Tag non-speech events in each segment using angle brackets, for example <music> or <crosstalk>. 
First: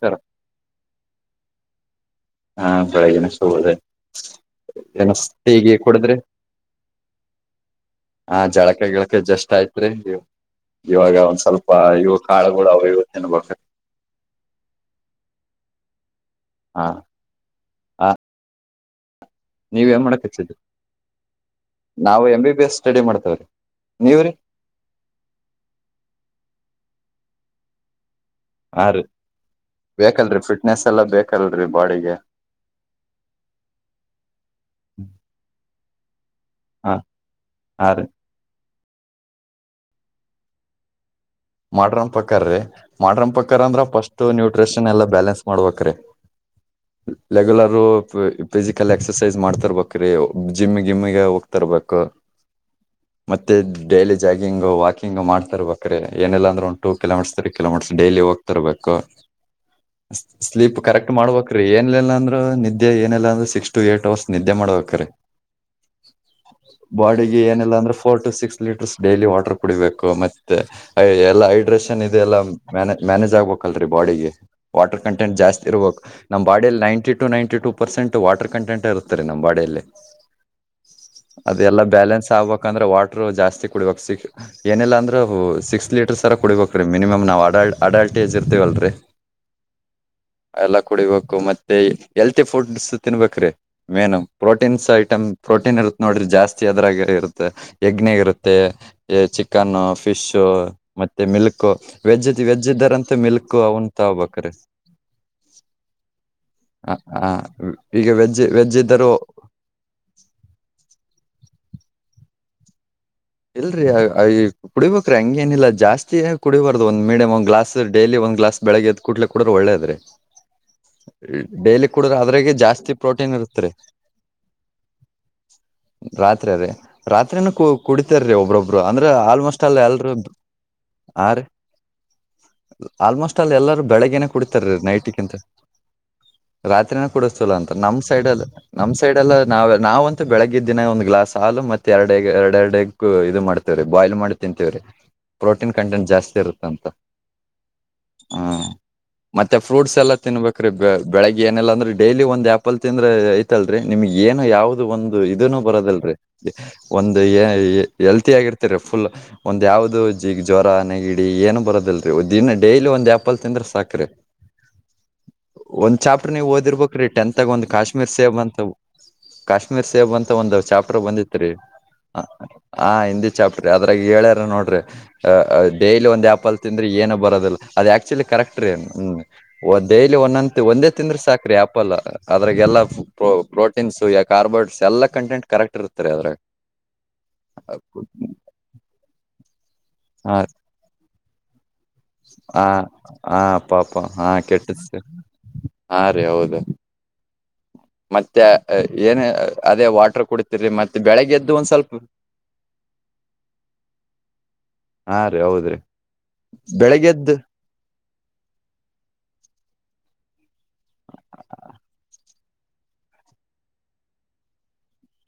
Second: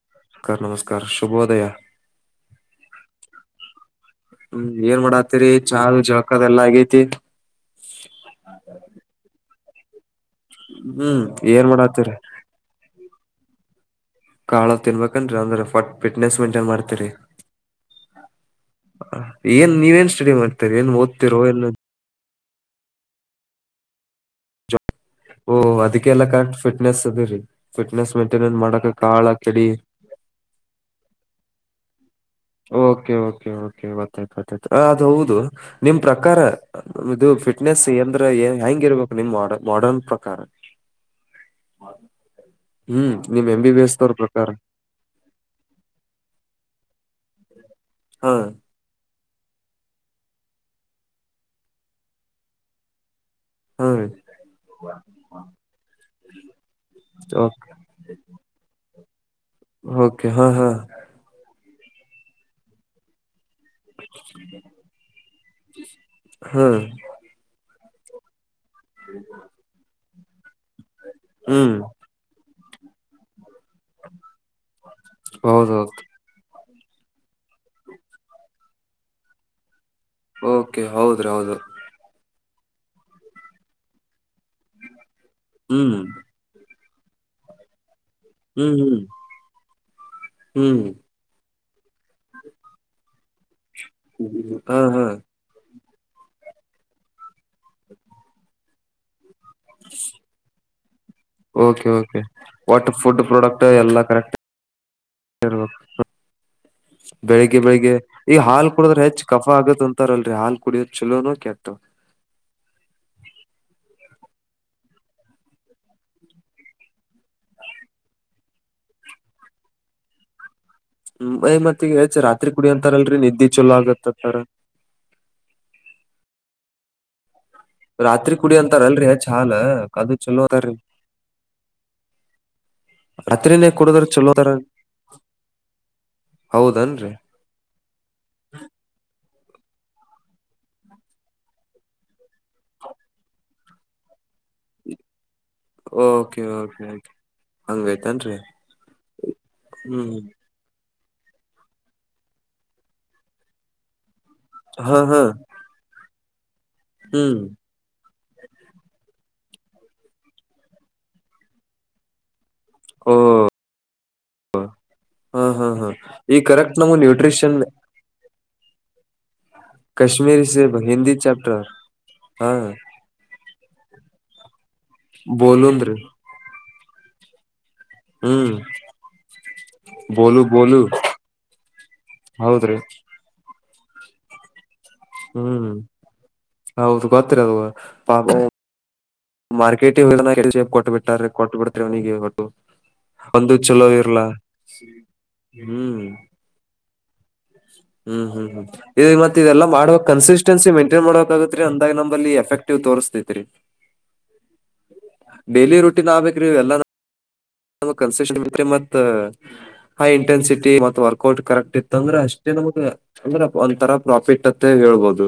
ಸ <inaudible> ಅಕ್ ನಮಸ್ಕಾರ ಶುಭೋದಯ ಬೆಳಗಿನ ಶುಭೋದಯ ಹ್ಮ್ ಏನ್ ಏನ ಮಾಡತ್ತರಿ ಟೀಗಿ ಚಾ ಕುಡುದ್ರಿ ಜಳಕದ ಎಲ್ಲಾ ಆಗೇತಿ ಆ ಜಳಕ ಗಿಗಳ ಜಷ್ಟ್ ಆಯತ್ರಿ ನೀವು ಇವಾಗ ಹ್ಮ್ ಒಂದ್ ಏನ್ ಸ್ವಲ್ಪ ಮಾಡಾತಿರಿ ಇವು ಕಾಳುಗಳು ಅವವು ಇವತ್ತು ತಿನ್ಬೇಕ ಕಾಳ ತಿನ್ಬೇಕನ್ ಅಂದ್ರ ಫ ಫಿಟ್ನೆಸ್ ಮೈಂಟೈನ್ ಹಾ ಮಾಡ್ತರಿ ಹ ಏನ್ ನೀವ್ ನೀವ ಏನ್ ಮಾಡಕ್ ಸ್ಟಡಿ ಹಚ್ಚಿದ್ರಿ ಮಾಡ್ತೀರ ಏ ಓದ್ತಿರೋ ಏನ್ ನಾವು M B B S study ಮಾಡ್ತೇವ್ರೀ ನೀವ್ರೀ ಓಹ ಅದಕ್ಕೆಲ್ಲಾ ಕಾಣ ಫಿಟ್ನೆಸ್ ಅದರಿ ಫಿಟ್ನೆಸ್ ಮೇಂಟೈನೆನ್ ಹಾ ಮಾಡಕ ರೀ ಕಾಳಕಡಿ ಬೇಕಲ್ರರಿ ಫಿಟ್ನೆಸ್ ಎಲ್ಲಾ ಬೇಕಲ್ರರಿ ಬಾಡಿಗೆ ಓಕೆ ಓಕೆ ಓಕೆ ಒತ್ತತತ ಅದ ಹೌದು ನಿಮ್ ಪ್ರಕಾರ ಹ ಇದು ಫಿಟ್ನೆಸ್ ಹಾ ರೀ ಅಂದ್ರ ಹೆಂಗ ಇರ್ಬೇಕು ನಿಮ್ ಮಾಡ ಮಾಡರ್ನ್ ಪ್ರಕಾರ ಮಾಡಡ್ರನ್ ಪಕ್ಕಕಾರ ರೀ ಹ್ಮ್ ಮಾಡ್ರನ್ ನಿಮ್ ಎಂ ಪಕ್ಕಾರ್ ಬಿ ಬಿ ಅಂದ್ರ ಎಸ್ ದವ್ರ ಫಸ್ಟ್ ಪ್ರಕಾರ ನ್ಯೂಟ್ರಿಷನ್ ಎಲ್ಲ ಬ್ಯಾಲೆನ್ಸ್ ಮಾಡ್ಬೇಕ್ರಿ ರೆಗುಲರ್ ಹಾ ಫಿಸಿಕಲ್ ಎಲ್ಲ ಎಕ್ಸರ್ಸೈಸ್ ಮಾಡ್ತರ್ಬೇಕ ಜಿಮ್ ಗಿಮಗೆ ಹೋಗ್ತರ್ಬೇಕಕ್ ಮತ್ತೆ ಹಾ ಡೈಲಿ ಜಾಗಿಂಗ್ ವಾಕಿಂಗ್ ಮಾಡ್ತರ್ ಬೇಕ್ರ ಏನಲ್ಲ ಅಂದ್ರ ಒಂದು ಟೂ ಓಕೆ ಕಿಲೋಮೀಟರ್ಸ್. ಡೈಲಿ ಹೋಗ್ತಿರಬೇಕು ಓಕೆ ಹಾ ಹಾ ಸ್ಲೀಪ್ ಕರೆಕ್ಟ್. ಮಾಡ್ಬೇಕ್ರೀ ಏನಿಲ್ಲಲ್ಲ ಅಂದ್ರೆ ನಿದ್ದೆ ಏನಿಲ್ಲಲ್ಲ ಅಂದ್ರೆ ಸಿಕ್ಸ್ಟಿ ಏ ಅವರ್ಸ್ ನಿದ್ದೆ ಮಾಡಬೇಕ್ರೀ ಹಾ ಬ. ಏಲ್ಲ ಅಂದ್ರೆ four to six litres daily water ಕುಡಿಬೇಕು ಮತ್ತೆ ಎಲ್ಲಾ ಹ್ಮ್ ಹೈಡ್ರೇಷನ್ ಇದೆಲ್ಲ ಮ್ಯ ಮ್ಯಾನೇಜ್ ಆಗ್ಬೇಕಕ್ ಅಲ್ರರಿ ಬಾಡಿಗೆ ವಾಟರ್ ಕಂಟೆಂಟ್ ಜಾಸ್ತಿ ಇರ್ಬೇಕ. ಹೌದೌದು ನಮ್ಮಬಾಡಿಯಲ್ಲಿ ನೈನ್ಟ ಟ ninety two percent water content ಇರುತ್ತ ರ ನಮ್ಮ ಬಾಡಿಯಲ್ಲಿ ಓಕೆ ಹೌದ್ರ ಹೌದು ಅದೆಲ್ಲಾ ಬ್ಯಾಲೆನ್ಸ್ ಆಗ್ಬೇಕಂದ್ರೆ ವಾಟರು ಜಾಸ್ತಿ ಕುಡಬೇಕು ಸಿಕ್ ಏನಿಲ್ಲ ಅಂದ್ರೂ ಸಿಕ್ಸ್ ಹ್ಮ್ ತರ ಕುಡಿಬೇಕು ರೀ ಮಿನಮ ನಾ ಆಡಾಡ್ ಅಡಲ್ಟ್ ಏಜ್ ಇರ್ತೀವ ಹ್ಮ್ ಅಲ್ರರಿ ಹ್ಮ್ ಎಲ್ಲಾ ಹ್ಮ್ ಕುಡಿಬೇಕು ಮತ್ತೆ ಹೆಲ್ತಿ ಫುಡ್ಸ್ ತಿನ್ಬೇಕ್ರೀ ಮೇನ್ ಹಾ ಪ್ರೋಟೀನ್ಸ್ ಹಾ ಐಟಮ್ ಪ್ರೋಟೀನ್ ಇರುತ್ತೆ ನೋಡ್ರಿ ಜಾಸ್ತಿ ಅದ್ರಾಗ ಇರುತ್ತೆ ಯಗ್ ಇರುತ್ತೆ ಈ ಚಿಕನ್ನು ಫಿಶು ಮತ್ತೆ milk okay okay veg veg ಒಟ್ ಇದ್ದಾರಂತ ಫುಡ್ ಮಿಲ್ಕ್ ಪ್ರಾಡಕ್ಟ್ ಅವನು ಎಲ್ಲಾ ಕರೆಕ್ಟ್ ತಗೋಬೇಕ್ರಿ <unintelligible> ಬೆಳಿಗ್ಗೆ ಬೆಳಿಗ್ಗೆ ಈಗ ಈ ವೆಜ್ ಹಾಲ್ ವೆಜ್ ಕುಡದ್ರೆ ಇದ್ದರು ಹೆಚ್ಚ ಕಫಾ ಆಗತ್ ಅಂತಾರಲ್ರಿ ಹಾಲ್ ಕುಡಿಯೋದ ಚಲೋನೋ ಕೆಟ್ಟ ಇಲ್ರರಿ ಕುಡಿಯಬೇಕು ರಿ ಹಂಗೇನಿಲ್ಲ ಜಾಸ್ತಿ ಕ ಕುಡಿಯಬಾರದು ಒಂದ ಮೀಡಿಯಂ ಒಂದು ಗ್ಲಾಸ್ ಡೇಲಿ ಒಂದು ಗ್ಲಾಸ್ ಬೆಳಗ್ಗೆದ ಕುಡುದರೇ ಒಳ್ಳೇದ ಹ್ಮ್ ಏ ಮತ್ತ ಡೈಲಿ ಈಗ ಕುೂಡ್ರ ಹೆಚ್ಚ ರಾತ್ರಿ ಅದ್ರಾಗ ಕುಡಿ ಜಾಸ್ತಿ ಅಂತಾರಲ್ರಿ ಪ್ರೋಟೀನ್ ನಿದ್ದಿ ಇರುತ್ರಿ ಚಲೋ ಆಗತ್ತ ಅಂತಾರ ರಾತ್ರಿ ಅದೇ ರಾತ್ರಿನ ಕೂ ಕುಡಿತಾರೀ ರಾತ್ರಿ ಕುಡಿ ಒಬ್ರೊಬ್ರು ಅಂತಾರಲ್ರಿ ಅಂದ್ರ ಹೆಚ್ಚ ಹಾಲ ಆಲ್ಮೋಸ್ಟ್ ಅಲ್ಲ ಎಲ್ರುೂ ಅದು ಚಲೋ ಅದಾರಿ ಆ ರೀ ಆಲ್ಮೋಸ್ಟ್ ರಾತ್ರಿನೇ ಎಲ್ಲರೂ ಕುಡುದ್ರ ಬೆಳಿಗ್ಗೆ ನೇ ಚಲೋ ಅದಾರ ಕುಡತಾರೀ ನೈಟ್ ಗಿಂತ ಹೌದಾ <unintelligible> ಚಲೋ ಅಂತ ನಮ್ ಸೈಡ್ ಅಲ್ಲಿ ನಮ್ ಸೈಡ್ ಎಲ್ಲ ನಾವ್ ನಾವಂತೂ ಬೆಳಗ್ಗಿದ್ದಿನ ಒಂದ್ ಗ್ಲಾಸ್ ಹಾಲು ಮತ್ತೆ ಎರಡು ಎರಡೆರಡು ಎಗು ಇದು ಮಾಡ್ತೇವ್ರಿ ಬಾಯ್ಲ್ ಮಾಡಿ ತಿಂತೇವ್ರಿ ಪ್ರೋಟೀನ್ ಕಂಟೆಂಟ್ ಜಾಸ್ತಿ ಓಕೆ ಇರುತ್ತೆ ಓಕೆ ಅಂತ ಓಕೆ ಹಂಗೈತನ್ರಿ ಹಾ ಮತ್ತೆ ಫ್ರೂಟ್ಸ್ ಹ್ಮ್ ಎಲ್ಲಾ ತಿನ್ಬೇಕ್ರೀ ಬೆಳಗ್ ಏನೆಲ್ಲ ಅಂದ್ರೆ ಡೈಲಿ ಒಂದು ಆಪಲ್ ತಿಂದ್ರೆ ತ್ತಲ್ರರಿ ನಿಮ್ಗೆ ಏನು ಯಾವ್ದ ಹಾ ಒಂದು ಹಾ ಇದನು ಬರದಲ್ರರಿ ಒಂದು ಹ್ಮ್ ಏ ಹೆಲ್ತಿ ಆಗಿರ್ತ ರ ಫುಲ್ ಒಂದ್ ಯಾವ್ದು ಜ್ವರ ನೆಗಿಡಿ ಏನು ಬರದಲ್ರರಿ ಒ ದಿನ್ ಡೈಲಿ ಒಂದು ಓ ಆ್ಯಪಲ್ ತಿಂದ್ರೆ ಸಾಕ್ರೆ ಹಾ ಹಾ ಹಾ ಒಂದ್ ಚಾಪ್ರರ್ ಈ ನೀವು ಕರೆಕ್ಟ್ ಓದಿರ್ಬೇಕ್ ನಮಗ್ ರೀ ಟೆಂತ್ ನ್ಯೂಟ್ರಿಷನ್ ಆಗ ಒಂದು ಕಾಶ್ಮೀರ್ ಸೇಬ ಅಂತ ಕಾಶ್ಮೀರ್ ಸೇಬು ಅಂತ ಕಾಶ್ಮೀರಿ ಒಂದು ಸೇಬ್ ಚಾಪರು ಹಿಂದಿ ಬಂದಿತ್ರಿ ಚಾಪ್ಟರ್ ಹಾ ಹಾ ಹಿಂದಿ ಚಾಪ್ಟರ್ ಅದ್ರಾಗ ಹೇಳ್ಯಾರ ನೋಡ್ರಿ ಬೋಲುಂದ್ರಿ ಡೈಲಿ ಒಂದ ಆ್ಯಪಲ್ ತಿಂದ್ರ ಏನನು ಬರೋದಿಲ್ಲ ಅದು ಆಕ್ಚುಲಿ ಹ್ಮ್ ಕರೆಕ್ಟರೀ ನ್ ಹ್ಮ ಒ ಡೈಲಿ ಬೋಲು ಒಂದಂದ ಬೋಲು ಒಂದೇ ತಿಂದ್ರ ಸಾಕ್ರಿ ಆ್ಯಪಲ್ ಹೌದ್ರಿ ಅದ್ರಾಗೇಲ್ಲಾ ಪ್ರ ಪ್ರೋಟೀನ್ಸ್ ಯ ಕಾರ್ಬೋಡ್ಸ್ ಎಲ್ಲಾ ಕಂಟೆಂಟ್ ಹ್ಮ್ ಕರೆಕ್ಟ್ ಇರ್ತಾರ ಆದ್ರಾಗ ಹೌದು ಗೊತ್ತರಿ ಅದು ಪಾಪ ಮಾರ್ಕೆಟೇ ಕೊಟ್ಟಬಟ್ಟಾರ ಕೊಟ್ಟುಬಿಡ ಹಾ ಹಾ ಚಲೋ ಪಪ್ಪಾ ಇರ್ಲಾ ಹಾ ಕೆಟ್ಟ ಅನ ಹಾ ಹ್ಮ್ ರೀ ಹೌದು <inaudible> ಹ್ಮ್ ಮತ್ತೆ ಹ್ಮ್ ಹ್ಮ್ ಈ ಏನ ಮತ್ತ ಇದೆಲ್ಲ ಅದೇ ಮಾಡಬೇಕ ವಾಟರ್ ಕುಡಿತಿರಿ ಕನ್ಸಿಸ್ಟೆನ್ಸಿ ಮತ್ತೆ ಮೈಂಟೈನ್ ಬೆಳಗ್ಗೆದ್ದು ಮಾಡಬೇಕಾಗತ್ರಿ ಒಂದ್ ಸ್ವಲ್ಪ ಅಂದಾಗ ನಂಬಲ್ಲಿ ಎಫೆಕ್ಟ್ ತೋರಿಸಸ್ತೈತ್ರಿ ಹಾ ರೀ ಹೌದ್ರೀ <unintelligible> ಎಲ್ಲಾ ನೂ ಕನ್ಸಿಸ್ಟೆನ್ಸಿ ಮತ್ ಹೈ ಇಂಟೆನ್ಸಿಟಿ ಮತ್ತ ವರ್ಕೌಟ್ ಕರೆಕ್ಟ್ ಇತ್ತ ಅಂದ್ರೆ ಅಷ್ಟೇ ನಮಗೆ ಅಂದ್ರ ಒಂದ್ ತರಾ ಪ್ರಾಫಿಟ್ ಅತ್ತೆ ಹೇಳ್ಬೋದು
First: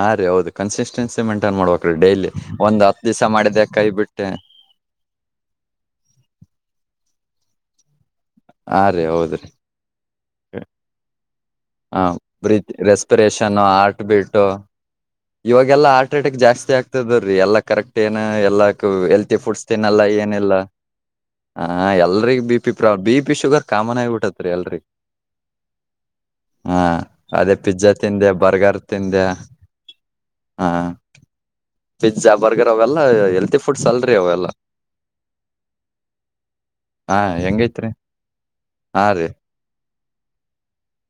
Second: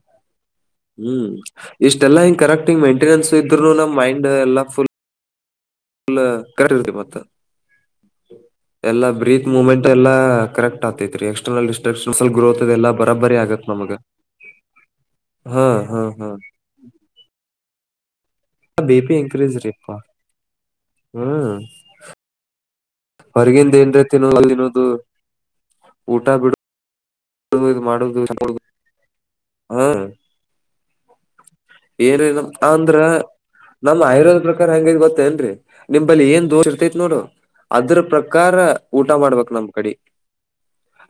ಹಾ ರೀ ಹೌದು ಕನ್ಸಿಸ್ಟೆನ್ಸಿ ಹ್ಮ್ ಮೇಂಟೈನ್ ಮಾಡ್ಬೇಕ್ರಿ ಇಷ್ಟೆಲ್ಲ ಡೈಲಿ ಹಿಂಗ ಕರೆಕ್ಟ್ ಒಂದ್ ಹತ್ ದಿವ್ಸ ಮೈಂಟೆನೆನ್ಸ್ ಮಾಡಿದೆ ಇದ್ರು ಕೈ ನಮ್ ಮೈಂಡ್ ಬಿಟ್ಟೆ ಎಲ್ಲ ಫುಲ್ ಮ ಹಾ ರೀ ಎಲ್ಲಾ ಬ್ರೀತ್ ಹೌದ್ರಿ ಮೂಮೆಂಟ್ ಎಲ್ಲ ಕರೆಕ್ಟ್ ಆಗತೈತ್ರಿ ಎಕ್ಸ್ಟರ್ನಲ್ ಹ <unintelligible> ಗ್ರೋತ್ ಬ್ರೀತ್ ಇದೆಲ್ಲಾ ಬರಾಬರಿ ರೆಸ್ಪಿರೇಷನ್ ಆಗತ್ ನಮಗ ಹಾ ಇವಾಗಲ್ಲ ಹಾ ಹಾ ಆಟ್ರೆಟಕ್ ಜಾಸ್ತಿ ಆಗ್ತ ಎಲ್ಲಾ ಕರೆಕ್ಟ್ ಏನು ಎಲ್ಲ B P healthy increase foods ರೀಪಾ ತಿನಲ್ಲಾ ಏನಿಲ್ಲ ಹ್ಮ್ ಹ ಹಾ ಎಲ್ರಿಗ B P ಪ್ರಾಬ್ B P sugar ಹೊರಗಿಂದ ಕಾಮನ್ ಏನ್ರ ತಿನ್ನೋದು ಆಗಿಬಟ್ಟತ್ರಿ ಎಲ್ರಿಗ್ ತಿನ್ನೋದು ಊಟ ಬಿಡೋದು ಹಾ ಅದೇ ಪಿಜ್ಜಾ ತಿಂದೆ ಬರ್ಗರ್ ತಿಂದೆ ಹ್ಮ ಹಾಂ ಏನ್ ನಮ ಅಂದ್ರ ಹೆಲ್ತಿ ಫುಡ್ಸ್ ನಮ್ ಅಲ್ರಿ ಆಯುರ್ವೇದ್ ಅವೆಲ್ಲ ಪ್ರಕಾರ ಹೆಂಗ ಗೊತ್ತೇಏನ್ರರಿ ನಿಮಲ್ಲಿ ಏನ್ ದೋಷ ಇರ್ತತ್ ಹಾ ನೋಡು ಹೆಂಗೈತ್ರಿ ಅದ್ರ ಪ್ರಕಾರ ಹಾ ಊಟ ರೀ ಮಾಡ್ಬೇಕಕ್ ನಮ ಕಡೆ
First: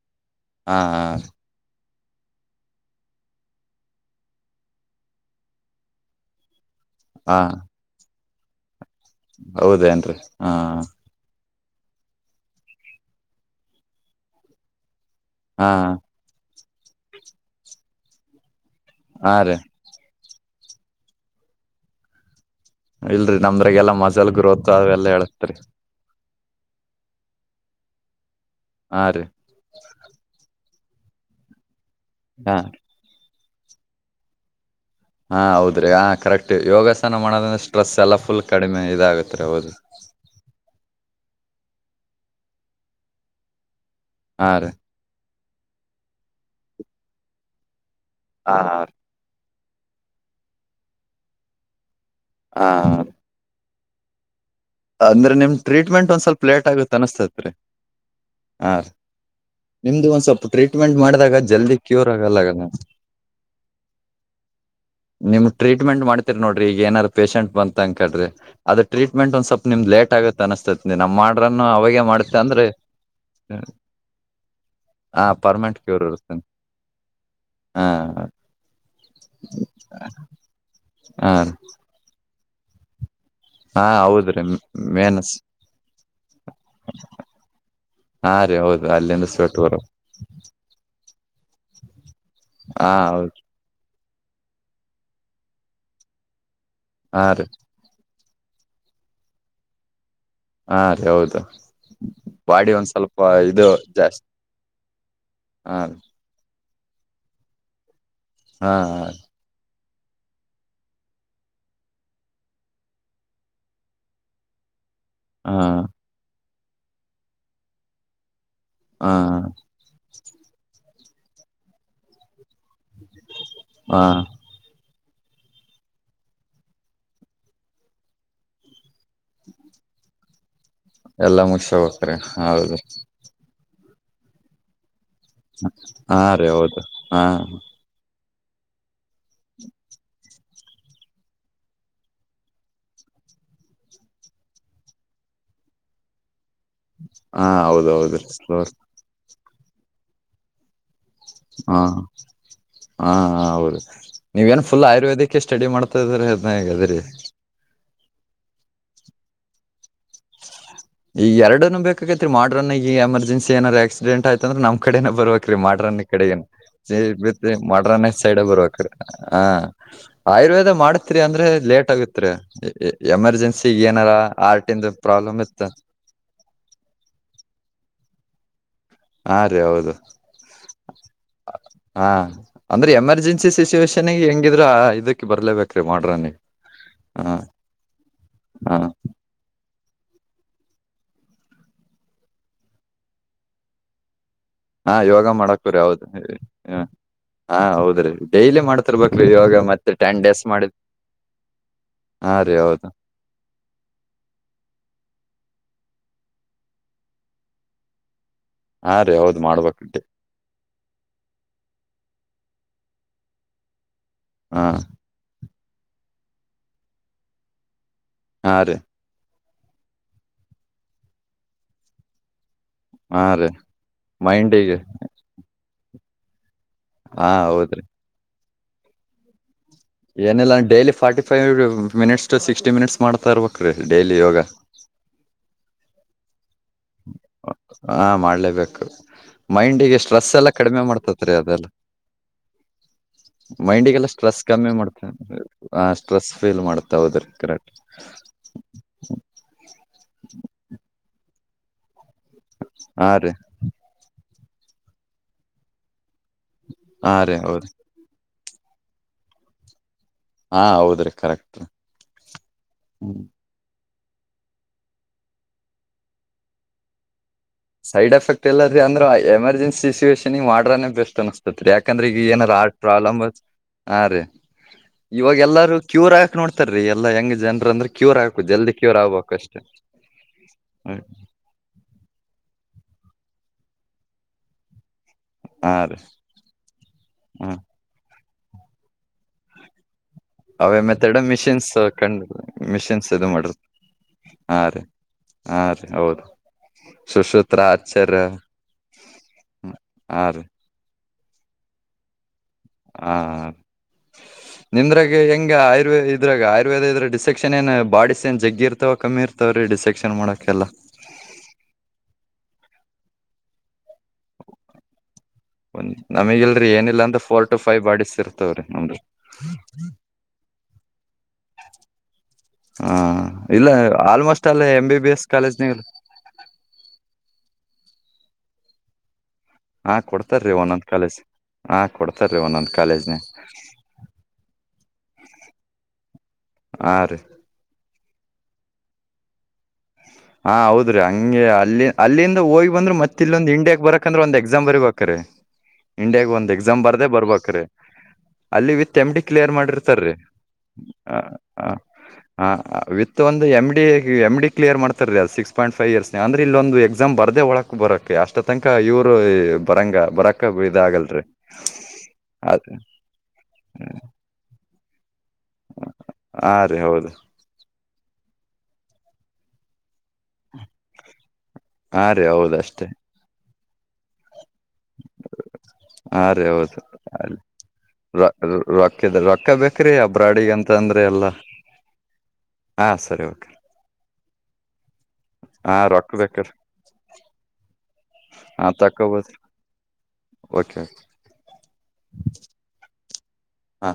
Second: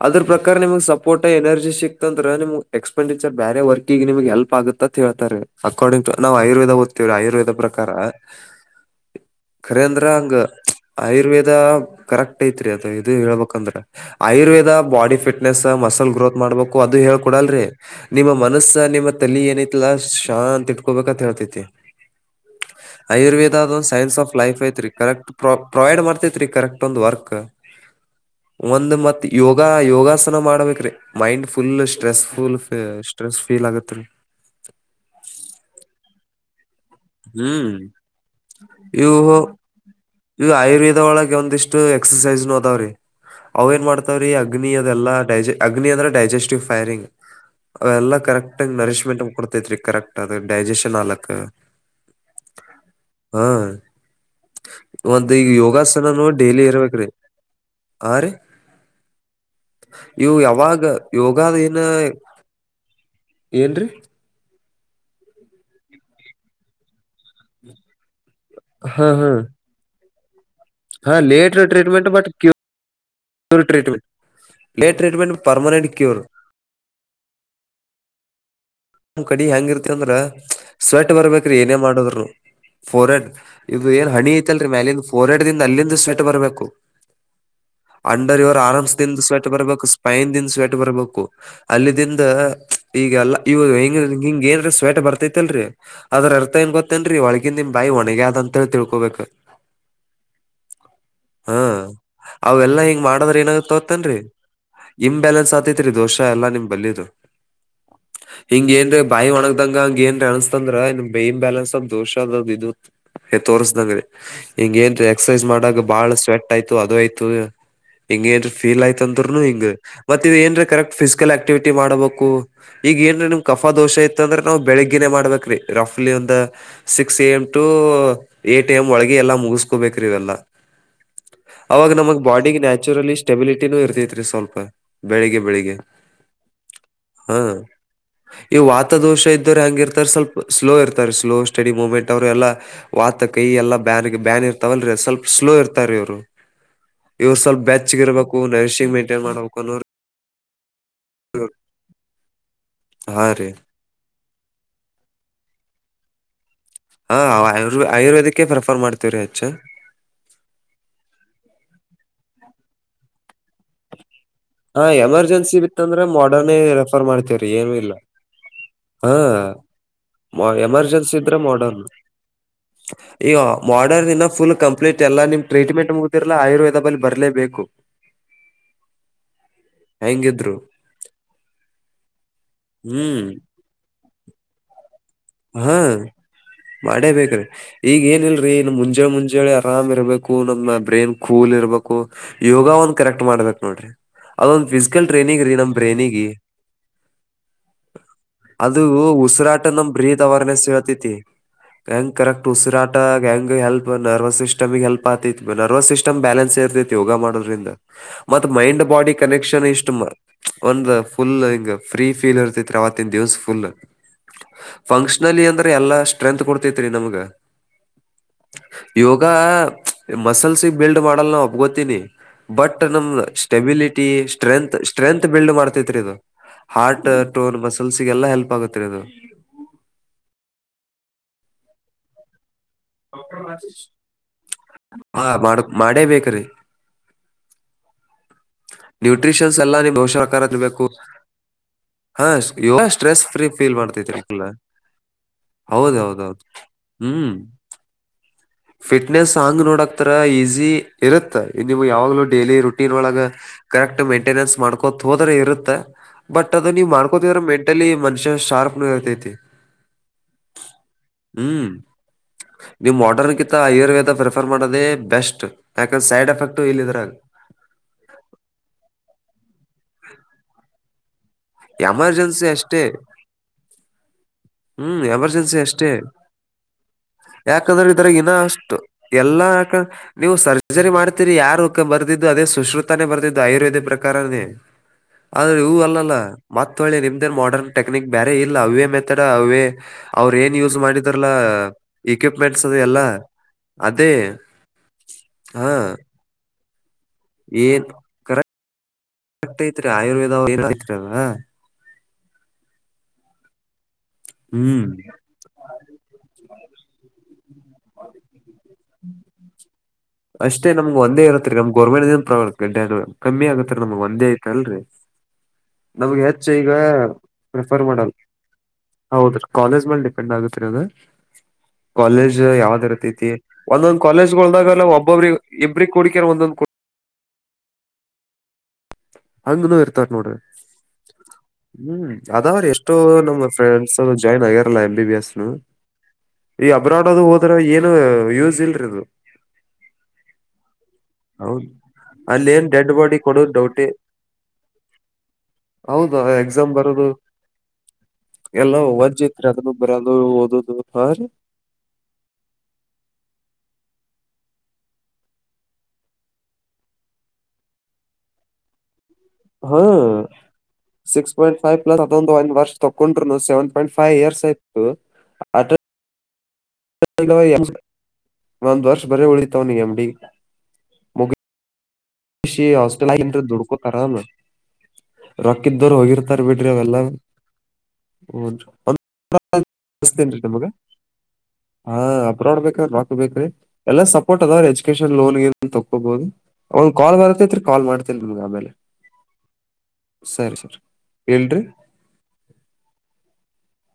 ಅದ್ರ ಪ್ರಕಾರ ಹಾ ನಿಮಗ್ ಸಪೋರ್ಟ್ ಎನರ್ಜಿ ಸಿಕ್ ನಿಮ ಎಕ್ಸ್ಪೆಂಡಿಚರ್ ಬೇರೆ ವರ್ಕ್ಗೆಗಮಗೆ ಎಲ್ಪ್ ಆಗುತ್ತೆ ಅ ಹೇಳ್ತಾರೆ ಅಕಾರ್ಡಿಂಗ್ ಟ ನಾವು ಆಯುರ್ವೇದ ಹಾ ಆಯುರ್ವೇದ ಪ್ರಕಾರ ಖರೆ ಅಂದ್ರ ಹೌದೇನ್ರಿ ಹಂಗ ಹಾ ಆಯುರ್ವೇದ ಕರೆಕ್ಟ್ ಐತ್ರಿ ಅದು ಇದು ಹೇಳ್ಬೇಕಂದ್ರ ಆಯುರ್ವೇದ ಬಾಡಿ ಫಿಟ್ ಟ್ನೆಸ್ ಹಾ ಮಸಲ್ ಗ್ರೋತ್ ಮಾಡ್ಬೇಕು ಅದು ಹೇಳ್ಕೊಡಲ್ರೀ ನಿಮ್ಮ ಮನಸ್ಸ ನಿಮ್ಮ ಹಾ ತಲಿ ರೀ ಏನೈತಿಲ್ಲ ಚಾನ್ ತಿಟ್ಕೋಬೇಕಂತ ಹೇಳ್ತೇತಿ ಇಲ್ರಿ ಆಯುರ್ವೇದ ಅದೊಂದು ನಮ್ದ್ರಾಗೆಲ್ಲಾ science muscle of life growth ಐತ್ ರರಿ ಅವೆಲ್ಲಾ ಕರೆಕ್ಟ್ ಪ್ರ ಹೇಳತ್ರಿ ಪ್ರೊವೈಡ್ ಮಾಡ್ತೈತ್ ರೀ ಕರೆಕ್ಟ್ ವರ್ಕ್ ಒಂದು ಹಾ ಮ ರೀ ಯೋಗ ಯಗ ಯೋಗಾಸನ ಮಾಡ್ಬೇಕ ರೀ ಮೈಂಡ್ ಫುಲ್ ಸ್ಟ್ರೆಸ್ ಫುಲ್ ಹಾ ಸ್ಟ್ರೆಸ್ ಫೀಲ್ ಆಗತ್ ಹಾ ಹೌದ್ರಿ ಹ ಕರೆಕ್ಟ್ ಯೋಗಾಸನ ಮಾಡೋದ್ರೆ ಹ್ಮ್ ಸ್ಟ್ರೆಸ್ ಎಲ್ಲ ಫುಲ್ ಕಡಿಮೆ ಇದಾಗತ್ ರರಿ ಹೌದುರಿ ಈಗ ಆಯುರ್ವೇದ ಒಳಗೆ ಒಂದಿಷ್ಟು ಎಕ್ಸಸೈಸ್ ನೋದಾವ್ರೀ ಅವ ಏನ್ ಮಾಡ್ತಾವ್ರೀ ಹಾ ರೀ ಅಗ್ನಿ ಅದೆಲ್ಲಾ ಡೈಜೆ ಅಗ್ನಿ ಅಂದ್ರೆ ಡೈಜೆಸ್ಟಿವ್ ಫೈರಿಂಗ್ ಅವೆಲ್ಲ ಹಾ ಕರೆಕ್ಟ್ ಹಾ ರೀ ನರಿಶ್ಮೆಂಟ್ ಕೊಡ್ತೈತ್ರಿ ಕರೆಕ್ಟ್ ಅ ಡೈಜೆಷನ್ ಅಲಕ್ ಹಾ ಹಾ ಒಂದ್ ಅಂದ್ರೆ ಈಗ ನಿಮ್ ಟ್ರೀಟ್ಮೆಂಟ್ ಒಂದ್ ಯೋಗಾಸನನು ಸ್ವಲ್ಪ ಡೈಲಿ ಲೇಟ್ ಆಗ ಇರ್ಬೇಕ್ರಿ ಅನಸ್ತ್ ರೀ ಹಾ ರೀ ಹಾ ರೀ ನಿಮ್ದು ಒಂದ್ ಇವು ಸ್ವಲ್ಪ ಯಾವಾಗ ಟ್ರೀಟ್ಮೆಂಟ್ ಮಾಡಿದಾಗ ಯೋಗಾದ ಜಲ್ದಿ ಏನ ಕ್ಯೂರ್ ಆಗಲ್ಲಗನ ಏನ್ರೀ ನಿಮ್ ಟ್ರೀಟ್ಮೆಂಟ್ ಮಾಡ್ತೀರಿ ನೋಡ್ರಿ ಈಗಏನಾರ್ ಪಷೆಂಟ್ ಬಂತ ಅಂಕ ಹೇಳ್ರಿ ಅದ ಹಾ ಹಾ ಟ್ರೀಟ್ಮೆಂಟ್ ಒಂದ ಸ್ವಲ್ಪ ನಿಮ್ದ್ ಲೇಟ್ ಆಗುತ್ತೆ ಅನಿಸಸ್ತೈತಿಿ ಹಾ ನಮ್ಮ್ ಲೇಟ್ ಮಾಡ್ರನು ಅವಾಗ ಟ್ರೀಟ್ಮೆಂಟ್ ಬಟ್ ಮಾಡುತ್ತೆ ಅಂದ್ರೆ ಕ್ಯೂರ್ ಟ್ರೀಟ್ಮೆಂಟ್ ಲೇಟ್ ಹ ಟ್ರೀಟ್ಮೆಂಟ್ ಪರ್ಮಂಟ್ ಪರ್ಮನೆಂಟ್ ಕ್ಯೂರ್ ಇರುತೇನೆ ಹಾ ನಮ್ ಕಡಿ ಹೆಂಗ ಇರ್ತಿ ಅಂದ್ರ ಸ್ವೆಟ್ ಹಾ ಬರ್ಬೇಕ್ರಿ ಏನೇ ಮಾಡದ್ರು ಫೋರ್ ಎಡ್ ಹಾ ಇದು ಏನ್ ಹಣಿ ಹೌದ್ರಿ ಐತಲ್ರರಿ ಮ ಅಲ್ಲಿಂದ ಫೋರ್ ಮೇನಸ್ ಏಡ್ ದಿಂದ ಅಲ್ಲಿಂದ ಸ್ವೆಟ್ ಬರ್ಬೇಕು ಹಾ ಅಂಡರ್ ರೀ ಇವರ್ ಹೌದು ಆರಾಮ್ಸ್ ದಿಂದ ಅಲ್ಲಿಂದ ಸ್ವೆಟ್ ಬರ ಬರ್ಬೇಕು ಸ್ಪೈನ್ ದಿಂದ ಸ್ವೆಟ್ ಬರ್ಬೇಕು ಅಲ್ಲಿ ದಿಂದ ಹಾ ಹೌದು ಈಗಲ್ಲ ಇವ ಹಂಗ ಹಿಂಗ ಏನ್ ರಿ ಸ್ವೇಟರ್ ಬರ್ತೈತೆಲ್ರಿ ಅದ್ರ ಇರ್ತ ಏನ್ ಗೊತ್ತೇನ್ರಿೀ ಹಾ ರೀ ಒಳಗಿಂದ ಬಾಯಿ ಒಣಗ ಅ ಆದ ಅಂತ ಹೇಳಿ ತಿಳ್ಕೊಬೇಕು ಹಾ ರೀ ಹೌದು ಹಾ ಬಾಡಿ ಅವೆಲ್ಲಾ ಒಂದ್ ಹಿಂಗ ಸ್ವಲ್ಪ ಮಾಡದ್ರ ಏನಾದ ಇದು ತೋರ್ತನ್ರಿ ಜಾಸ್ತಿ ಇಮಂಬ್ಯಾಲೆನ್ಸ್ ಹ ಆತೈತ್ರಿ ದೋಷ ಎಲ್ಲಾ ನಿಮ್ ಬಲ್ಲಿದು ಹಾ ಹಿಂಗಗೆನ್ ಭಯ ಒಣಗ ಅಂಗ ಹಂಗ ಏನ್ ಅಣಸ್ತಂದ್ರ ನಿನ್ ಬನ್ ಬ್ಯಾಲೆನ್ಸ್ ಅದ ದೋಷ ಅದ್ ಇದ ಎ ತೋರ್ಸ್ದಂಗ ಹಿಂಗ ಏನ್ ಎಕ್ಸಸೈಜ ಹಾ ಮಾಡಾಗ ಬಾಳ ಸ್ವೆಟ್ ಆಯ್ತು ಅದು ಆಯ್ತು ಹಿಂಗ ಏನ್ ಫೀಲ್ ಆಯತ ಹಾ ಅಂದ್ನು ಹಿಂಗ ಮತ್ ಇವ ಏನ್ ರಿ ಕರೆಕ್ಟ್ ಫಿಸಿಕಲ್ ಆಕ್ಟಿವಿಟಿ ಮಾಡ್ಬೇಕು ಈಗ ಏನ್ ರಿ ನಿಮ್ ಕಫಾ ದೋಸ ಹಾ ಐತ್ತ ಅಂದ್ರೆ ನ ಬೆಳಿಗ್ಗಿನೇ ಮಾಡ್ಬೇಕ್ರೀ ರಫ್ಲಿ ಒಂದು six A M to eight T M ಒಳ ಎಲ್ಲ ಮುಗಿಸಕೋಬೇಕ ಇಲ್ಲ ಎಲ್ಲಾ ಮುಗಸ ಅವಾಗ ನಮ ಹೋಗ್ರಿ ಬಾಡಿ ಹೌದು ನ್ಯಾಚುರಲಿ ಸ್ಟೆಬಿಟಿನೂ ಇರ್ತೈತ್ ರರಿ ಸ್ವಲ್ಪ ಬೆಳಿಗ್ಗೆ ಬೆಳಿಗ್ಗೆ ಹಾ ರೀ ಹೌದು ಹಾ ಈವ ವಾತ ದೋಷ ಇದ್ದ್ರೆ ಹೆಂಗ ಇರ್ತಾರೆ ಸ್ವಲ್ಪ ಸ್ಲೋ ಇರ್ತಾರೆ ಸ್ಲೋ ಸ್ಟಡಿ ಮೂಮೆಂಟ್ ಅವ್ರರು ಎಲ್ಲಾ ವಾತ ಕೈ ಎಲ್ಲಾ ಬ್ಯನ್ಗೆ ಬ್ಯಾನ್ ಇರ್ತಾವಲ್ರರಿ ಸ್ವಲ್ಪ ಸ್ಲೋ ಇರ್ತಾರೀ ಇವರು ಇವ್ರ ಹಾ ಸ್ವಲ್ಪ ಹೌದ ಬ್ಯಾಚ್ಗ ಹೌದ್ರೀ ಇರಬೇಕು ಸ್ಲೋ ನರಿಶಿಂಗ್ ಮೈಂಟೈನ್ ಮಾಡಬೇಕು ಅನ್ನೋ ಹಾ ಹಾ ರೀ ಹ ಹೌದು ನೀವೇನ್ ಫುಲ್ ಆಯುರ್ವೇದಕ್ಕೆ ಸ್ಟಡಿ ಮಾಡ್ತ ಮತ್ತದ್ರ ಅದ್ಗದ್ರೀ ವ ಆಯುರ್ವೇದಿಕಕ್ಕೆ ಪ್ರೆಫರ್ ಮಾಡ್ತೀವಿ ರೀ ಅಚ್ಚು ಈಗ ಎರಡೂ ಬೇಕೈತಿತ್ರಿ ಮಾಡ್ರನ ಈಗಮರ್ಜನ್ಸಿಏನಾರ ಆಕ್ಸಿಡೆಂಟ್ ಆಯತತಿ ಅತ್ತಂದ್ರ ನಮ್ ಹಾ ಕಡೆನ ಬರ್ಬೇಕಕ್ ರೀ ಎಮರ್ಜೆನ್ಸಿ ಮಾಡ್ರನ್ ಬಿತ್ತಂದ್ರ ಕಡೆ ಏನ್ ಮಾಡರ್ನೇ ರೆಫರ್ ಮಾಡ್ತೇವ್ರಿ ಏನು ಇಲ್ಲ ಮಡ್ರನ್ ಸೈಡ್ ಬರ್ಬೇಕ ರೀ ಹಾ ಹ ಆಯುರ್ವೇದ ಎಮರ್ಜೆನ್ಸಿ ಮಾಡತ್ರಿ ಇದ್ರ ಅಂದ್ರೆ ಮಾಡರ್ನ್ ಲೇಟ್ ಆಗತ್ರಿ ಎಮರ್ಜೆನ್ಸಿ ಏನಾರ ಆರ್ಟಿಂದ ಎಲ್ಲ ನಿಮ ಟ್ರೀಟೆಂಟ್ ಮುಗುದಿಲ್ಲಲ್ಲ ಆಯುರ್ವೇದ ಬರಲೇಬೇಕು ಹಾ ರೀ ಹೌದು ಹೆಂಗಿದ್ರು ಹ ಅಂದ್ರೆ ಹ್ಮ್ ಎಮರ್ಜೆನ್ಸಿ ಸಿಚುುವೇಷನ್ ಹೆಂಗಿದ್ರು ಇ ಹಾ ಹಾ ಮಾಡೇಬೇಕ್ರೀ ಈಗ ಏನಲ್ರರಿನ್ನು ಹಾ ಮುಂಜೆ ಮುಂಜೆ ಿ ಆರಾಮ್ ಇರ್ಬೇಕು ನಮಮ್ಮ ಬ್ರೈನ್ ಕೂಲ್ ಇರ್ಬೇಕು ಯೋಗ ಒಂದ್ ಕರೆಕ್ಟ್ ಮಾಡ್ಬೇಕಕ್ ನೋಡ್ರಿ ಅದೊಂದ್ ಹಾ ಫಿಸಿಕಲ್ ಯೋಗ ಟ್ರೈನಿಂಗ ರೀ ನಮ್ ಮಾಡಕೂರಿ ಹೌದು ಬ್ರೈನಿಿಗೆಿ ಹ ಹಾ ಹೌದ್ರೀ ಡೈಲಿ ಮಾಡ್ತರ್ಬೇಕಕ್ ಇವಾಗ ಉಸಿರಾಟ ಮತ್ತೆ ಟೆನ್ <unintelligible> ಡೇಸ್ ಅವೇರ್ನೆಸ್ ಮಾಡಿದ್ ಹೇಳ್ತೈತಿ ಹಾ ಕರೆಕ್ ರೀ ಉಸಿರ ಹೌದು ಹೆಂಗಗೆ ಹೆಲ್ಪ್ ನರ್ವಸ್ ಸಿಸ್ಟಮ್ಗೆ ಹೆಲ್ಪ್ ಆತಿತ್ ನರ್ವಸ್ ಸಿಸ್ಟಮ್ ಬ್ಯಾಲೆನ್ಸ್ ಇರ್ತಿೈತ್ ಯೋಗ ಮಾಡೋದ್ರಿಂದ ಮತ್ತತ್ ಮೈಂಡ್ ಹಾ ಬಾಡಿ ರೀ ಹೌದ್ ಕನೆಕ್ಷನ್ ಇಷ್ಟು ಮಾಡ್ಬೇಕಿ ಮ ಒಂದು ಫುಲ್ ಹಂಗ ಫ್ರೀ ಫೀಲ್ ಇರ್ತೈತ್ ಅವವತ್ತಿನ ದಿವ್ಸ ಫುಲ್ ಹಾ ಫಂಕ್ಷನಲಿ ಅಂದ್ರೆ ಎಲ್ಲಾ ಸ್ಟ್ರೆಂತ್ ಕೊಡ್ತೇತ್ರಿ ನಮ್ಗ ಹಾಂ ರೀ ಯೋಗ ಮಸಲ್ಸ್ ಬಿಲ್ಡ್ ಮಾಡಲ್ ನಾ ಒಪ್ಗೋತೀಿನಿ ಬಟ್ ನಮ್ದ ಹಾ ರೀ ಸ್ಟೆಬಿಲಿಟಿ ಸ್ಟ್ರೆಂತ್ ಮೈಂಡಿಗೆ ಸ್ಟ್ರೆಂತ್ ಬಿಲ್ಡ್ ಮಾಡ್ತೇತ್ರಿ ಇದು ಹಾರ್ಟ್ ಹಾ ್ಟೋನ್ ಹೌದ್ರಿ ಮಸಲ್ಸ್ಗೆಲ್ಲಾ ಹೆಲ್ಪ್ ಆಗತ್ರಿ ಅದು ಏನಿಲ್ಲಲ್ಲ ೈಲಿ forty five minutes to sixty minutes ಮಾಡ್ತಾ ಇರ್ಬೇಕಕ್ ರೀ ಡೈಲಿ ಯೋಗ ಹಾ ಮಾಡ ಮಾಡೇ ಬೇಕ್ರೀ ಹಾ ಮಾಡ್ಲೇಬೇಕು ನ್ಯೂಟ್ರಿಷನ್ಸ್ ಎಲ್ಲಾ ನಿಮ್ ಮೈಂಡ್ಿಗೆ ಸ್ಟ್ರೆಸ್ ಪೋಷಕಾಹಾರ ಎಲ್ಲಾ ಕಡಿಮೆ ತಿನ್ಬೇಕು ಮಾಡ್ತೇತ್ ರೀ ಅದೆಲ್ಲ ಹಾ ಯೋಗ ಸ್ಟ್ರೆಸ್ ಫ್ರೀ ಫೀಲ್ ಮೈಂಡಿಗೆಲ್ಲ ಮಾಡ್ತೈತ್ರಿ ಸ್ಟ್ರೆಸ್ ಫುಲ್ ಕಮ್ಮಿ ಮಾಡ್ತ ಹ ಹೌದ್ ಹೌದ್ ಸ್ಟ್ರೆಸ್ ಹೌದ್ ಫೀಲ್ ಮಾಡ್ತನೆ ಹೌದ ರ ಹ್ಮ್ ಕರೆಕ್ಟ್ ಫಿಟ್ನೆಸ್ ಹಂಗ್ ನೋಡಕ್ತರ ಈಸಿ ಇರತ್ತ ನೀವು ಯಾವಾಗ್ಲೂ ಡೈಲಿ ರುಟೀನ್ ಹಾ ಒಳಗ ರೀ ಕರೆಕ್ಟ್ ಮೇಂಟೆನೆನ್ಸ್ ಮಾಡ್ಕೋ ಹೋದ್ರೆ ಇರುತ್ತ ಬಟ್ ಅದ ನೀವ್ ಹಾ ರೀ ಮಾಡ್ಕೋತ್ರ ಹೌದ್ರಿ ಮೆಂಟಲಿ ಮನುಷ್ಯ ಶಾರ್ಪ್ ನ ಇರ್ತೈತಿ ಹಾ ಹೌದ್ರಿ ಕರೆಕ್ಟ್ ಹ್ಮ್ ನೀವು ಹ್ಮ್ ಮೋಡರ್ನ್ ಆಯುರ್ವೇದ ಪ್ರಿಫರ್ ಮಾಡೋದೇ ಬೆಸ್ಟ್ ಯಾಕಂದೆ ಸೈಡ್ ಎಫೆಕ್ಟ್ ಇಲ್ಲ ಇದ್ರಾಗ ಸೈಡ್ ಎಫೆಕ್ಟ್ ಎಲ್ಲ ರೀ ಅಂದ್ರೆ ಎಮರ್ಜೆನ್ಸಿ ಸಿಚುುವೇಷನ್ಿ ಮಾಡ್ರಾನೇ ಬೆಸ್ಟ್ ಅನ್ ಸತ್ರಿ ಯಾಕಂದ್ರೆ ಈಗ ಎಮರ್ಜೆನ್ಸಿ ಏನಾರ್ ಆ ಅಷ್ಟೇ ಪ್ರಾಬ್ಲಮ್ ಹಾ ರೀ ಹ್ಮ್ ಇವಾಗ ಎಮರ್ಜೆನ್ಸಿ ಎಲ್ಲಾರೂ ಅಷ್ಟೇ ಕ್ಯೂರ್ ಹಾಕ್ ನೋಡ್ತಾರೀ ಎಲ್ಲಾ ಹೆಂಗ್ ಜನ್ರ ಯಾಕಂದ್ರ ಅಂದ್ರೆ ಇದ್ರಾಗ ಕ್ಯೂರ್ ಇನ್ನ ಹಾಕು ಜಲ್ದಿ ಅಷ್ಟು ಕ್ಯೂರ್ ಆಗ್ಬೇಕಕ್ ಎಲ್ಲಾ ಅಷ್ಟೆ ಯಾಕ ನೀವು ಸರ್ಜರಿ ಮಾಡ್ತಿೀರಿ ಯಾರು ಬರ್ದಿದ್ದು ಅದೇ ಸುಶ್ರುತಾನೇ ಬರ್ದಿದ್ದು ಆಯುರ್ವೇದ ಪ್ರಕಾರನೇ ಆದ್ರೆ ಹಾ ಇವು ರೀ ಅಲ್ಲಲ್ಲ ಮತ್ತ ಒಳ್ಳೆ ನಿಮ್ದೇ ಹ ಮಾಡರ್ನ್ ಟೆಕ್ನಿಕ್ ಬೇರೆ ಇಲ್ಲ ಅವೇ ಮೇತ ಅವೇ ಅವ್ರ ಏನ್ ಯೂಸ್ ಅವೇ ಮೆಥಡ್ ಮಾಡಿದ್ರಲ್ಲ ಮಿಷಿನ್ಸ್ ಕಂಡ್ ಇಕ್ವಿಪ್ಮೆಂಟ್ಸ್ ಅದು ಎಲ್ಲಾ ಮಿಷಿನ್ಸ್ ಇದು ಮಾಡ್ರ ಅದೇ ಹಾ ರೀ <inaudible> ಹಾ ರೀ ಹೌದು ಸುಶೂತ್ರಾ ಏನ್ ಆಚಾರ್ಯ ಕರೆಕ್ಟ್ ಐತ್ರಿ ಆಯುರ್ವೇದ ಆರ್ <unintelligible> ಆ ಹ್ಮ್ ನಿಂದ್ರಾಗ ಹೆಂಗ್ ಆಯುರ್ವೇದ ಇದ್ರಾಗ ಆಯುರ್ವೇದ ಇದ್ರೆ ಡಿಸೆಕ್ಷನ್ ಏನ್ ಬಾಡೀಸ್ ಏನ್ ಜಗ್ಗಿರ್ತಾವ ಕಮ್ಮಿ ಇರ್ತಾವ ರೀ ಡಿಸೆಕ್ಷನ್ ಮಾಡೋಕೆಲ್ಲ ಒಂದೆ ಇರತ್ರಿ ನಮ್ ಗೋರ್ಮೆಂಟದಿಂದ್ ಕಮ್ಮಿ ಆಗತ್ರಿ ನಮ್ ಒಂದ ಐತಲ್ರಿ ಒಂದ್ ನಮ್ಗೆ ಹೆಚ್ಚು ನಮಗಿಲ್ರಿ ಈಗ ಏನಿಲ್ಲ ಅಂದ್ರ ಫೋರ್ ಟು ಫೈವ್ ಪ್ರಿಫೆರ ಮಾಡಲ್ ಬಾಡಿಸ್ ಇರ್ತವ್ರೀ ನಮ್ದು ಹೌದ್ರಿ ಕಾಲೇಜ್ ಮೇಲೆ ಡಿಪೆಂಡ್ ಡಿಪೆಂಡ್ ಆಗತ್ ರಿ ಅದ <unintelligible> ಕಾಲೆಜ್ ಯಾವ್ದ ಹಾ ಇರತತಿ ಇಲ್ಲ ಒಂದೊಂದ ಆಲ್ಮೋಸ್ಟ್ ಅಲ್ಲ ಕಾಲೇಜಗೊಳದಾಗನ ಎಂ ಬಿ ಬಿ ಎಸ್ ಒಬ್ಬೊಬ್ರ ಕಾಲೇಜ್ನಾಗ ಇಬ್ರಿಗೆ ಕುಡಿಕ್ಯಾರ್ ಒಂದೊಂದ ಹಂಗನು ಹಾ ಇರ್ತಾರ ನೋಡ್ರಿ. ಕೊಡ್ತಾರೀ ಒಂದೊಂದ್ ಕಾಲೇಜ್ ಹಾ ಹ್ಮ್ ಕೊಡ್ತಾರೀ ಅದಾವ್ರಿ ಒಂದೊಂದ್ ಎಷ್ಟೋ ಕಾಲೇಜ್ನಾಗ ನಮ್ಮ ಫ್ರೆಂಡ್ಸ್ ಜಾಯ್ನ್ ಆಗ್ಯಾರಲ್ಲ ಎಂ ಬಿ ಬಿ ಎಸ್ನು ಈ ಹಾ ಅಬ್ರಾಡ್ ರೀ ಅದು ಹೋದ್ರೆ ಏನು ಯೂಜ್ ಇಲ್ರಿ ಅದು ಹಾ ಹೌದ್ರೀ ಹಂಗೆ ಹೌದು ಅಲ್ಲಿ ಅಲ್ಲಿಂದ ಅಲ್ಲಿ ಏನ್ ಹೋಗಿ ಡೆಡ್ ಬಂದ್ರ ಬಾಡಿ ಮತ್ತ್ ಇಲ್ಲೊಂದು ಕೊಡೋದು ಇಂಡಿಯಾಗ್ ಡೌಟಿ ಬರಕ್ಂದ್ರೆ ಒಂದ್ ಎಕ್ಸಾಮ್ ಬರಿಬೆರ್ಕ್ರೀ ಹೌದು ಇಂಡಿಯಾಗ ಒಂದ್ ಎಕ್ಸಾಮ್ ಬರ್ದೇ ಬರೋದು ಬರಬೇಕ್ರಿ. ಅಲ್ಲಿ ಎಲ್ಲ ವಿತ್ ಎಮ್ ಡಿ ವಜ್ಜ ಐತ್ರಿ ಕ್ಲಿಯರ್ ಅದನ್ನು ಮಾಡಿರ್ತಾರಿ ಬರೋದು ಓದೋದು ಹಾ ಆ ರೀ ಆ ಹಾ ಹ ವಿತ್ ಒಂದ್ M D M D clear ಮಾಡ್ತಾರ್ರಿ ಅದ ಸಿಕ್ಸ್ ಪಾಯಿಂಟ್ ಫಾಯ್ ಇಯರ್ಸ್ ಅಂದ್ರೆ ಇಲ್ಲೊಂದು ಎಕ್ಸಾಮ್ ಬರ್ದೆ ಒಳಕ್ ಬರಕ್ಕೆಕ್ ಅಷ್ಟ ತನಕ ಇವರು ಹಾ ಬರಂಗಾ ಬರಾಕ್ಕ ಬೆ ಸಿಕ್ಸ್ ಪಾಯಿಂಟ್ ಫೈವ್ ಪ್ಲಸ್ ಅದೊಂದ ವರ್ಷ ತಕ್ಕೊಂಡ್ರುನು ಸೆವೆನ್ ಪಾಯಿಂಟ್ ಫೈವ್ ಇಯರ್ಸಿ ಹ ಅದು <unintelligible> ಹಾರಿ ಹೌದ ರಿ. <unintelligible> ಒಂದ್ ವರ್ಷ ಬರೀ ಉಳಿತಾವ ನಿ ಎಮ್ ಡಿ ಗೆ <unintelligible> ಹೌದ ಅಷ್ಟೇ ಹಾಸ್ಟೆಲ್ ಆಗಿನ್ ದುಡ್ಕೋತಾರ ಹೌದಿಲ್ ರೊಕ್ಕ ಇದ್ದವರ್ರು ಹಾ ಹೋಗಿರ್ತಾರ ರೀ ಬಿಡ್ರಿ ಹೌದು ಅವೆಲ್ಲ ಅಲ್ಲಿ ರೊ ರೊ ರೊಕ್ಕಿದ್ರ ರೊಕ್ಕ ಬೇಕ್ರಿ ಅಬ್ರಾಡಿಗೆ ನಮಗ ಅಂತ ಅಂದ್ರೆ ಎಲ್ಲಾ ಹಾ ಅಬ್ರಾಡ್ ಬೇಕರ ಹಾ ರೋಕ್ ಸರಿ ಬೇಕ್ರೀ ಓಕೆ ಎಲ್ಲಾ ಸಪೋರ್ಟ್ ಅದಾವ್ರಿ ಎಜುಕೇಶನ್ ಲೋನ್ ಗಿನ್ ಹಾ ರೊಕ್ಕ ತೊಕ್ಕೊಬೊದು. ಬೇಕ್ರೀ ಒಂದ್ ಕಾಲ್ ಬರಾತೈತ್ರಿ ಕಾಲ್ ಮಾಡ್ತಿನಿ ನಿಮಿಗ್ ಆಮೇಲೆ. ಹಾ ತಕಬ ಸರಿ ರಿ ಇಡಲ್ರೀ. ಹಾ